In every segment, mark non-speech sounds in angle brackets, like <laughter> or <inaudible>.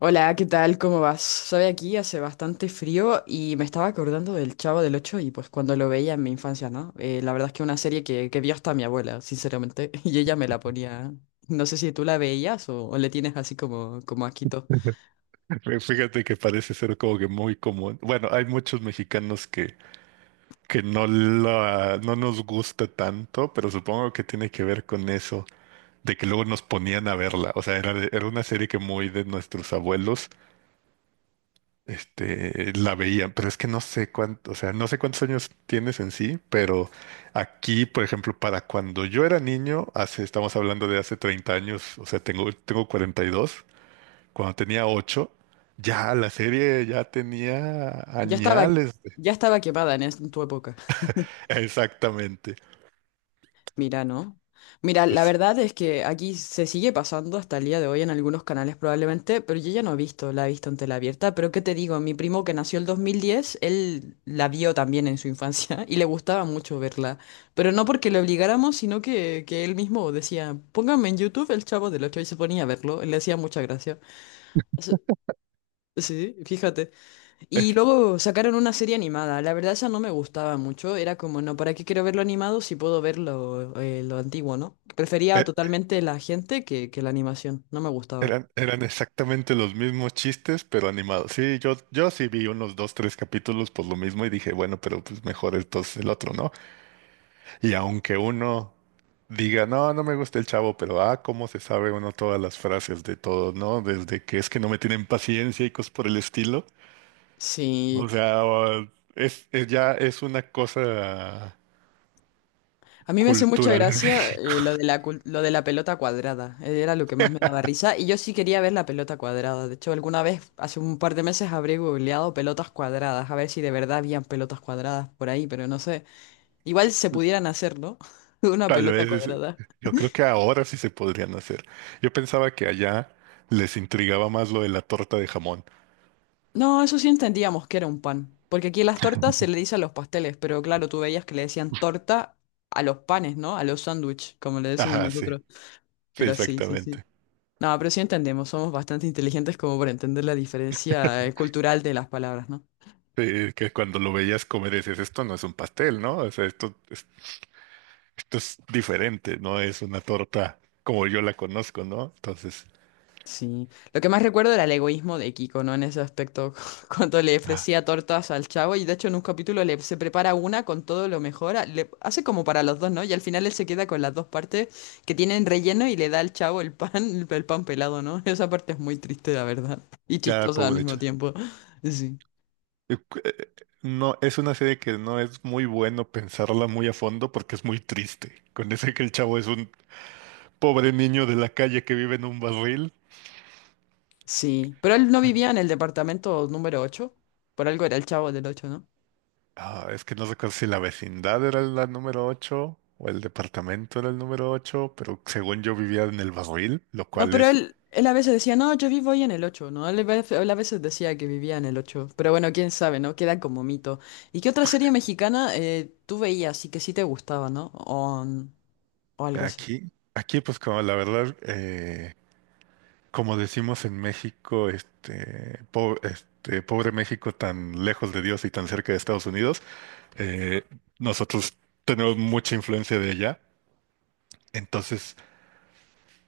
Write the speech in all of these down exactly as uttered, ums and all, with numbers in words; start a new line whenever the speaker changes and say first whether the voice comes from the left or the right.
left: Hola, ¿qué tal? ¿Cómo vas? Sabe, aquí hace bastante frío y me estaba acordando del Chavo del Ocho y pues cuando lo veía en mi infancia, ¿no? Eh, la verdad es que una serie que, que vio hasta mi abuela, sinceramente, <laughs> y ella me la ponía. No sé si tú la veías o, o le tienes así como, como asquito.
right: <laughs> Fí- Fíjate que parece ser como que muy común. Bueno, hay muchos mexicanos que, que no, la, no nos gusta tanto, pero supongo que tiene que ver con eso, de que luego nos ponían a verla. O sea, era, de- era una serie que muy de nuestros abuelos, este, la veían, pero es que no sé cuánto, o sea, no sé cuántos años tienes en sí, pero aquí, por ejemplo, para cuando yo era niño, hace, estamos hablando de hace treinta años, o sea, tengo, tengo cuarenta y dos. Cuando tenía ocho, ya la serie ya tenía
left: Ya estaba,
right: añales. de-
left: ya estaba quemada en, es- en tu época.
right: <laughs> Exactamente.
left: Mira, ¿no? Mira, la
right: Pues,
left: verdad es que aquí se sigue pasando hasta el día de hoy en algunos canales probablemente, pero yo ya no he visto, la he visto en tela abierta, pero ¿qué te digo? Mi primo que nació el dos mil diez, él la vio también en su infancia <laughs> y le gustaba mucho verla, pero no porque le obligáramos, sino que, que él mismo decía, pónganme en YouTube el Chavo del Ocho y se ponía a verlo, le hacía mucha gracia. Sí, sí, fíjate. Y
right: es-
left: luego sacaron una serie animada. La verdad, esa no me gustaba mucho. Era como, no, ¿para qué quiero verlo animado si puedo verlo eh, lo antiguo, ¿no? Prefería
right: e-
left: totalmente la gente que, que la animación. No me gustaba.
right: eran, eran exactamente los mismos chistes, pero animados. Sí, yo, yo sí vi unos dos, tres capítulos por lo mismo y dije, bueno, pero pues mejor entonces el otro, ¿no? Y aunque uno diga, no, no me gusta el chavo, pero ah, cómo se sabe uno todas las frases de todo, ¿no? Desde que es que no me tienen paciencia y cosas por el estilo.
left: Sí,
right: O sea, es, es- ya es una cosa
left: a mí me hace mucha
right: cultural en
left: gracia eh,
right: México.
left: lo de la, cul- lo de la pelota cuadrada. eh, Era lo que más me daba risa. Y yo sí quería ver la pelota cuadrada. De hecho, alguna vez, hace un par de meses, habré googleado pelotas cuadradas. A ver si de verdad habían pelotas cuadradas por ahí, pero no sé. Igual se pudieran hacer, ¿no? <laughs>
right: <laughs>
left: Una
right: Tal
left: pelota
right: vez,
left: cuadrada.
right: yo creo que ahora sí se podrían hacer. Yo pensaba que allá les intrigaba más lo de la torta de jamón.
left: No, eso sí entendíamos que era un pan, porque aquí las tortas se le dice a los pasteles, pero claro, tú veías que le decían torta a los panes, ¿no? A los sándwiches, como le
right: <laughs>
left: decimos
right: Ajá, sí,
left: nosotros.
right: sí,
left: Pero sí, sí, sí.
right: exactamente.
left: No, pero sí entendemos, somos bastante inteligentes como para entender la diferencia eh, cultural de las palabras, ¿no?
right: Sí, que cuando lo veías comer decías, esto no es un pastel, ¿no? O sea, esto, es- esto es diferente, no es una torta como yo la conozco, ¿no? Entonces,
left: Sí, lo que más recuerdo era el egoísmo de Kiko, ¿no? En ese aspecto, <laughs> cuando le
right: ah,
left: ofrecía tortas al chavo y de hecho en un capítulo le, se prepara una con todo lo mejor, a- le hace como para los dos, ¿no? Y al final él se queda con las dos partes que tienen relleno y le da al chavo el pan, <laughs> el, pan pelado, ¿no? <laughs> Esa parte es muy triste, la verdad, y
right: ya,
left: chistosa al
right: pobre
left: mismo
right: cha-
left: tiempo. <laughs> Sí,
right: Eh, cu- eh, no, es una serie que no es muy bueno pensarla muy a fondo porque es muy triste. Con ese que el chavo es un pobre niño de la calle que vive en un barril.
left: sí, pero él no vivía en el departamento número ocho, por algo era el chavo del ocho, ¿no?
right: Ah, es que no recuerdo si la vecindad era la número ocho o el departamento era el número ocho, pero según yo vivía en el barril, lo
left: No,
right: cual
left: pero
right: es
left: él, él a veces decía, no, yo vivo ahí en el ocho, ¿no? Él, a vez- él a veces decía que vivía en el ocho, pero bueno, quién sabe, ¿no? Queda como mito. ¿Y qué otra serie mexicana eh, tú veías y que sí te gustaba, ¿no? O, mm, o algo así.
right: aquí. Aquí, pues como la verdad, eh, como decimos en México, este, po- este, pobre México tan lejos de Dios y tan cerca de Estados Unidos, eh, nosotros tenemos mucha influencia de allá. Entonces,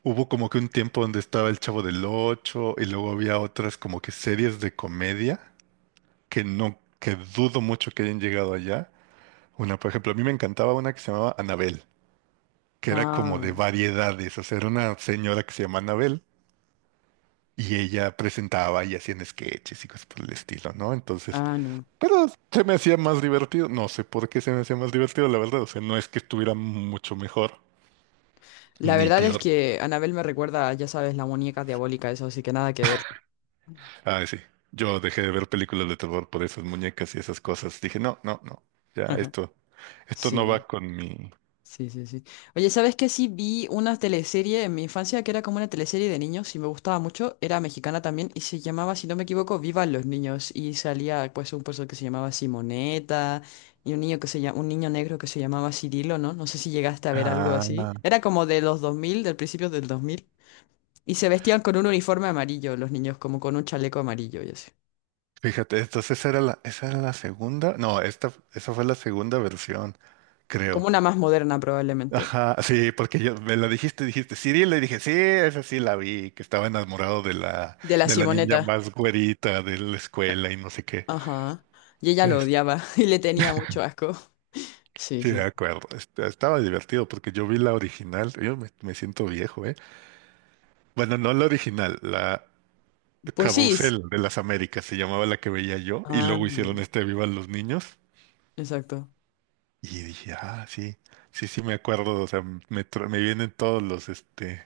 right: hubo como que un tiempo donde estaba El Chavo del Ocho y luego había otras como que series de comedia que no, que dudo mucho que hayan llegado allá. Una, por ejemplo, a mí me encantaba una que se llamaba Anabel, que era como
left: Ah,
right: de variedades, o sea, era una señora que se llama Anabel y ella presentaba y hacían sketches y cosas por el estilo, ¿no? Entonces,
left: ah, no.
right: pero se me hacía más divertido, no sé por qué se me hacía más divertido, la verdad, o sea, no es que estuviera mucho mejor
left: La
right: ni
left: verdad es
right: peor.
left: que Anabel me recuerda, ya sabes, la muñeca diabólica, eso, así que nada que ver.
right: Ay, sí. Yo dejé de ver películas de terror por esas muñecas y esas cosas. Dije, no, no, no. Ya,
left: <laughs>
right: esto, esto no va
left: Sí.
right: con mi.
left: Sí, sí, sí. Oye, ¿sabes qué? Sí vi una teleserie en mi infancia que era como una teleserie de niños y me gustaba mucho. Era mexicana también y se llamaba, si no me equivoco, Vivan los niños. Y salía pues un personaje que se llamaba Simoneta y un niño que se llama, un niño negro que se llamaba Cirilo, ¿no? No sé si llegaste a ver algo
right: Ah,
left: así. Era como de los dos mil del principio del dos mil. Y se vestían con un uniforme amarillo los niños, como con un chaleco amarillo y así.
right: fíjate, entonces esa era la, esa era la segunda. No, esta, esa fue la segunda versión,
left: Como
right: creo.
left: una más moderna probablemente.
right: Ajá, sí, porque yo me la dijiste, dijiste, Cyril, le dije, sí, esa sí la vi, que estaba enamorado de la,
left: De la
right: de la niña
left: Simoneta.
right: más güerita de la escuela y no sé qué.
left: Ajá. Y ella lo
right: Es-
left: odiaba <laughs> y le tenía mucho asco. Sí,
right: sí,
left: sí,
right: de
left: sí.
right: acuerdo. Est- Estaba divertido porque yo vi la original. Yo me, me siento viejo, ¿eh? Bueno, no la original, la
left: Pues sí. s-
right: Carrusel de las Américas se llamaba la que veía yo, y
left: Ah,
right: luego hicieron este Vivan los Niños,
left: exacto.
right: y dije, ah, sí, sí, sí, me acuerdo, o sea, me, tra- me vienen todos los, este,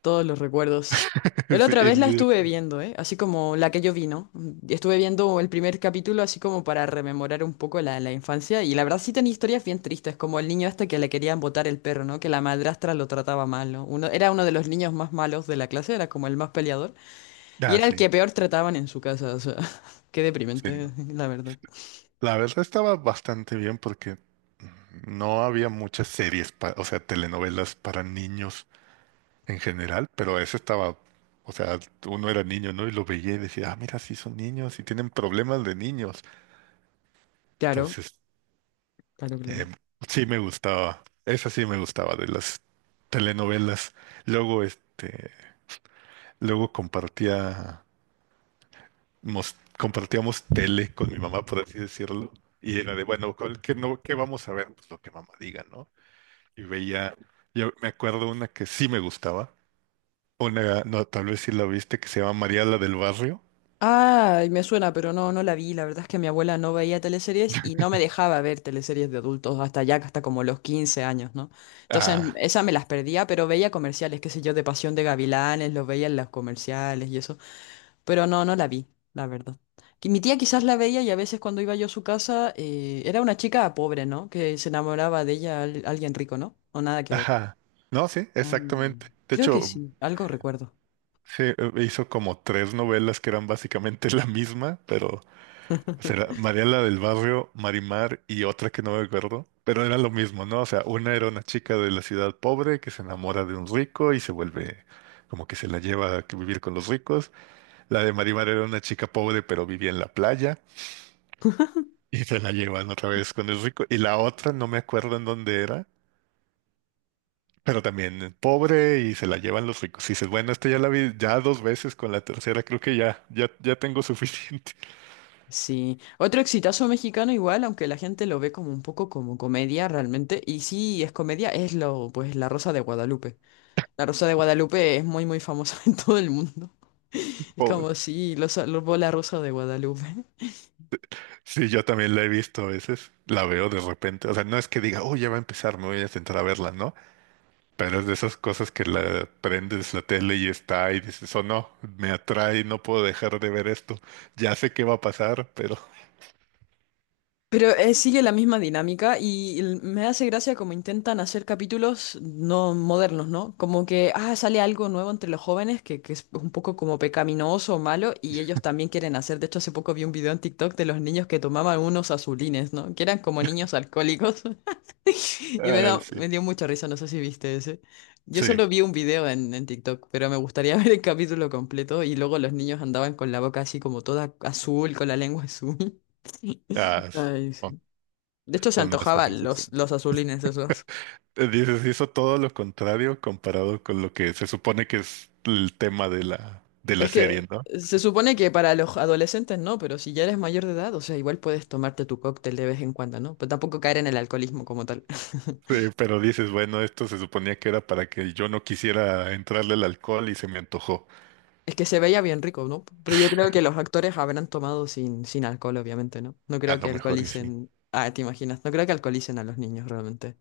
left: Todos los recuerdos. Yo
right: <laughs>
left: la
right: sí,
left: otra vez
right: en
left: la
right: mi-
left: estuve viendo, ¿eh? Así como la que yo vi, ¿no? Mm, Estuve viendo el primer capítulo así como para rememorar un poco la, la infancia y la verdad sí tenía historias bien tristes, como el niño este que le querían botar el perro, ¿no? Que la madrastra lo trataba mal, ¿no? Uno, era uno de los niños más malos de la clase, era como el más peleador y
right: ah,
left: era el
right: sí,
left: que peor trataban en su casa, o sea, <laughs> qué
right: sí,
left: deprimente,
right: no.
left: <laughs> la verdad.
right: La verdad estaba bastante bien porque no había muchas series, pa- o sea, telenovelas para niños en general, pero eso estaba, o sea, uno era niño, ¿no? Y lo veía y decía, ah, mira, sí son niños y tienen problemas de niños.
left: Claro,
right: Entonces,
left: claro,
right: eh,
left: claro.
right: sí me gustaba, esa sí me gustaba de las telenovelas. Luego, este, luego compartía, mos- compartíamos tele con mi mamá, por así decirlo, y era de, bueno, ¿cuál- ¿qué, no, qué vamos a ver? Pues lo que mamá diga, ¿no? Y veía, yo me acuerdo una que sí me gustaba, una, no, tal vez sí la viste, que se llama María la del Barrio.
left: Ay, me suena, pero no, no la vi. La verdad es que mi abuela no veía teleseries y no me dejaba ver teleseries de adultos hasta ya, hasta como los quince años, ¿no? Entonces,
right: Ah,
left: esa me las perdía, pero veía comerciales, qué sé yo, de Pasión de Gavilanes, los veía en los comerciales y eso. Pero no, no la vi, la verdad. Que mi tía quizás la veía y a veces cuando iba yo a su casa, eh, era una chica pobre, ¿no? Que se enamoraba de ella al- alguien rico, ¿no? O nada que ver.
right: ajá, no, sí,
left: Ah,
right: exactamente. De
left: creo que
right: hecho,
left: sí, algo recuerdo.
right: se eh, hizo como tres novelas que eran básicamente <laughs> la misma, pero... O sea, era
left: <laughs>
right: María la del Barrio, Marimar y otra que no me acuerdo, pero era lo mismo, ¿no? O sea, una era una chica de la ciudad pobre que se enamora de un rico y se vuelve como que se la lleva a que vivir con los ricos. La de Marimar era una chica pobre pero vivía en la playa y se la llevan otra vez con el rico. Y la otra no me acuerdo en dónde era, pero también pobre y se la llevan los ricos. Y dices, bueno, esta ya la vi ya dos veces, con la tercera creo que ya, ya, ya tengo suficiente.
left: Sí, otro exitazo mexicano igual, aunque la gente lo ve como un poco como comedia realmente, y sí es comedia, es lo, pues La Rosa de Guadalupe. La Rosa de Guadalupe es muy muy famosa <laughs> en todo el mundo. Es como
right: <laughs>
left: si los salvó La Rosa de Guadalupe.
right: Sí, yo también la he visto a veces, la veo de repente, o sea, no es que diga, oh, ya va a empezar, me voy a sentar a verla, ¿no? Pero es de esas cosas que la prendes la tele y está y dices, oh, no, me atrae, no puedo dejar de ver esto, ya sé qué va a pasar, pero...
left: Pero eh, sigue la misma dinámica y l- me hace gracia como intentan hacer capítulos no modernos, ¿no? Como que, ah, sale algo nuevo entre los jóvenes que, que es un poco como pecaminoso o malo y ellos también quieren hacer. De hecho, hace poco vi un video en TikTok de los niños que tomaban unos azulines, ¿no? Que eran como niños alcohólicos <laughs>
right: <laughs>
left: y me
right: ay,
left: da,
right: sí,
left: me dio mucha risa, no sé si viste ese. Yo
right: sí,
left: solo vi un video en, en TikTok, pero me gustaría <laughs> ver el capítulo completo y luego los niños andaban con la boca así como toda azul, con la lengua azul. <laughs>
right: ah, s-
left: Ay,
right: son,
left: de hecho, se
right: son las series
left: antojaban los,
right: excelentes.
left: los azulines esos.
right: Eh, Dices, hizo todo lo contrario comparado con lo que se supone que es el tema de la, de la
left: Es que
right: serie, ¿no?
left: se supone que para los adolescentes no, pero si ya eres mayor de edad, o sea, igual puedes tomarte tu cóctel de vez en cuando, ¿no? Pero tampoco caer en el alcoholismo como tal.
right: Sí,
left: <laughs>
right: pero dices, bueno, esto se suponía que era para que yo no quisiera entrarle al alcohol y se me antojó.
left: Es que se veía bien rico, ¿no? Pero yo creo que los actores habrán tomado sin, sin alcohol, obviamente, ¿no? No
right: A
left: creo que
right: lo mejor y sí.
left: alcoholicen. Ah, te imaginas. No creo que alcoholicen a los niños realmente.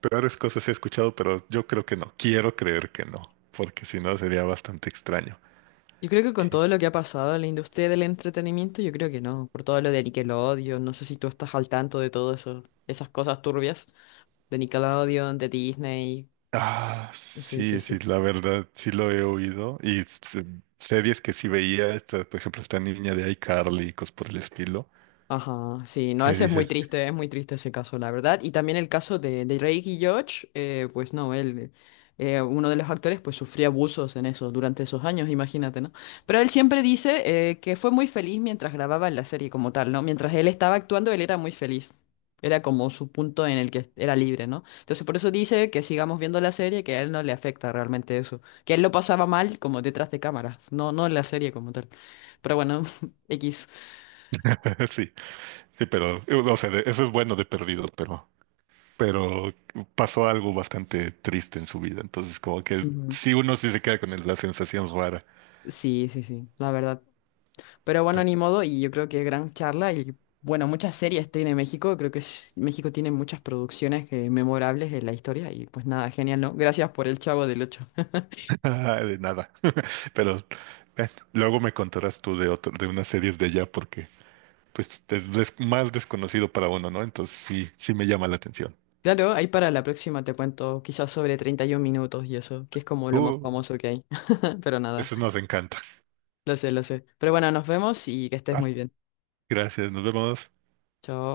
right: Peores cosas he escuchado, pero yo creo que no. Quiero creer que no, porque si no sería bastante extraño.
left: Yo creo que con
right: ¿Qué?
left: todo lo que ha pasado en la industria del entretenimiento, yo creo que no. Por todo lo de Nickelodeon, no sé si tú estás al tanto de todo eso, esas cosas turbias. De Nickelodeon, de Disney.
right: Ah,
left: Sí, sí,
right: sí, sí,
left: sí.
right: la verdad, sí lo he oído. Y s- series que sí veía, esta, por ejemplo, esta niña de iCarly y cosas por el estilo,
left: Ajá, sí, no,
right: que
left: ese es muy
right: dices,
left: triste, es muy triste ese caso, la verdad. Y también el caso de, de Drake y Josh, eh, pues no, él, eh, uno de los actores, pues sufrió abusos en eso durante esos años, imagínate, ¿no? Pero él siempre dice eh, que fue muy feliz mientras grababa la serie como tal, ¿no? Mientras él estaba actuando, él era muy feliz. Era como su punto en el que era libre, ¿no? Entonces por eso dice que sigamos viendo la serie, que a él no le afecta realmente eso. Que él lo pasaba mal como detrás de cámaras, no, no en la serie como tal. Pero bueno, <laughs> X.
right: <laughs> sí, sí, pero, o sea, de- eso es bueno de perdido, pero... pero pasó algo bastante triste en su vida, entonces como que
left: Ujú.
right: sí uno sí se queda con el- la sensación rara.
left: Sí, sí, sí, la verdad. Pero bueno,
right: pe-
left: ni modo, y yo creo que gran charla. Y bueno, muchas series tiene México. Creo que es- México tiene muchas producciones eh, memorables en la historia. Y pues nada, genial, ¿no? Gracias por el Chavo del ocho. <laughs>
right: <laughs> Ah, de nada, <laughs> pero eh, luego me contarás tú de otro, de unas series de allá porque pues es des- más desconocido para uno, ¿no? Entonces sí, sí me llama la atención.
left: Claro, ahí para la próxima te cuento quizás sobre treinta y uno minutos y eso, que es como lo más
right: Uh,
left: famoso que hay. <laughs> Pero nada,
right: eso nos encanta.
left: lo sé, lo sé. Pero bueno, nos vemos y que estés
right: Ah,
left: muy bien.
right: gracias, nos vemos.
left: Chao.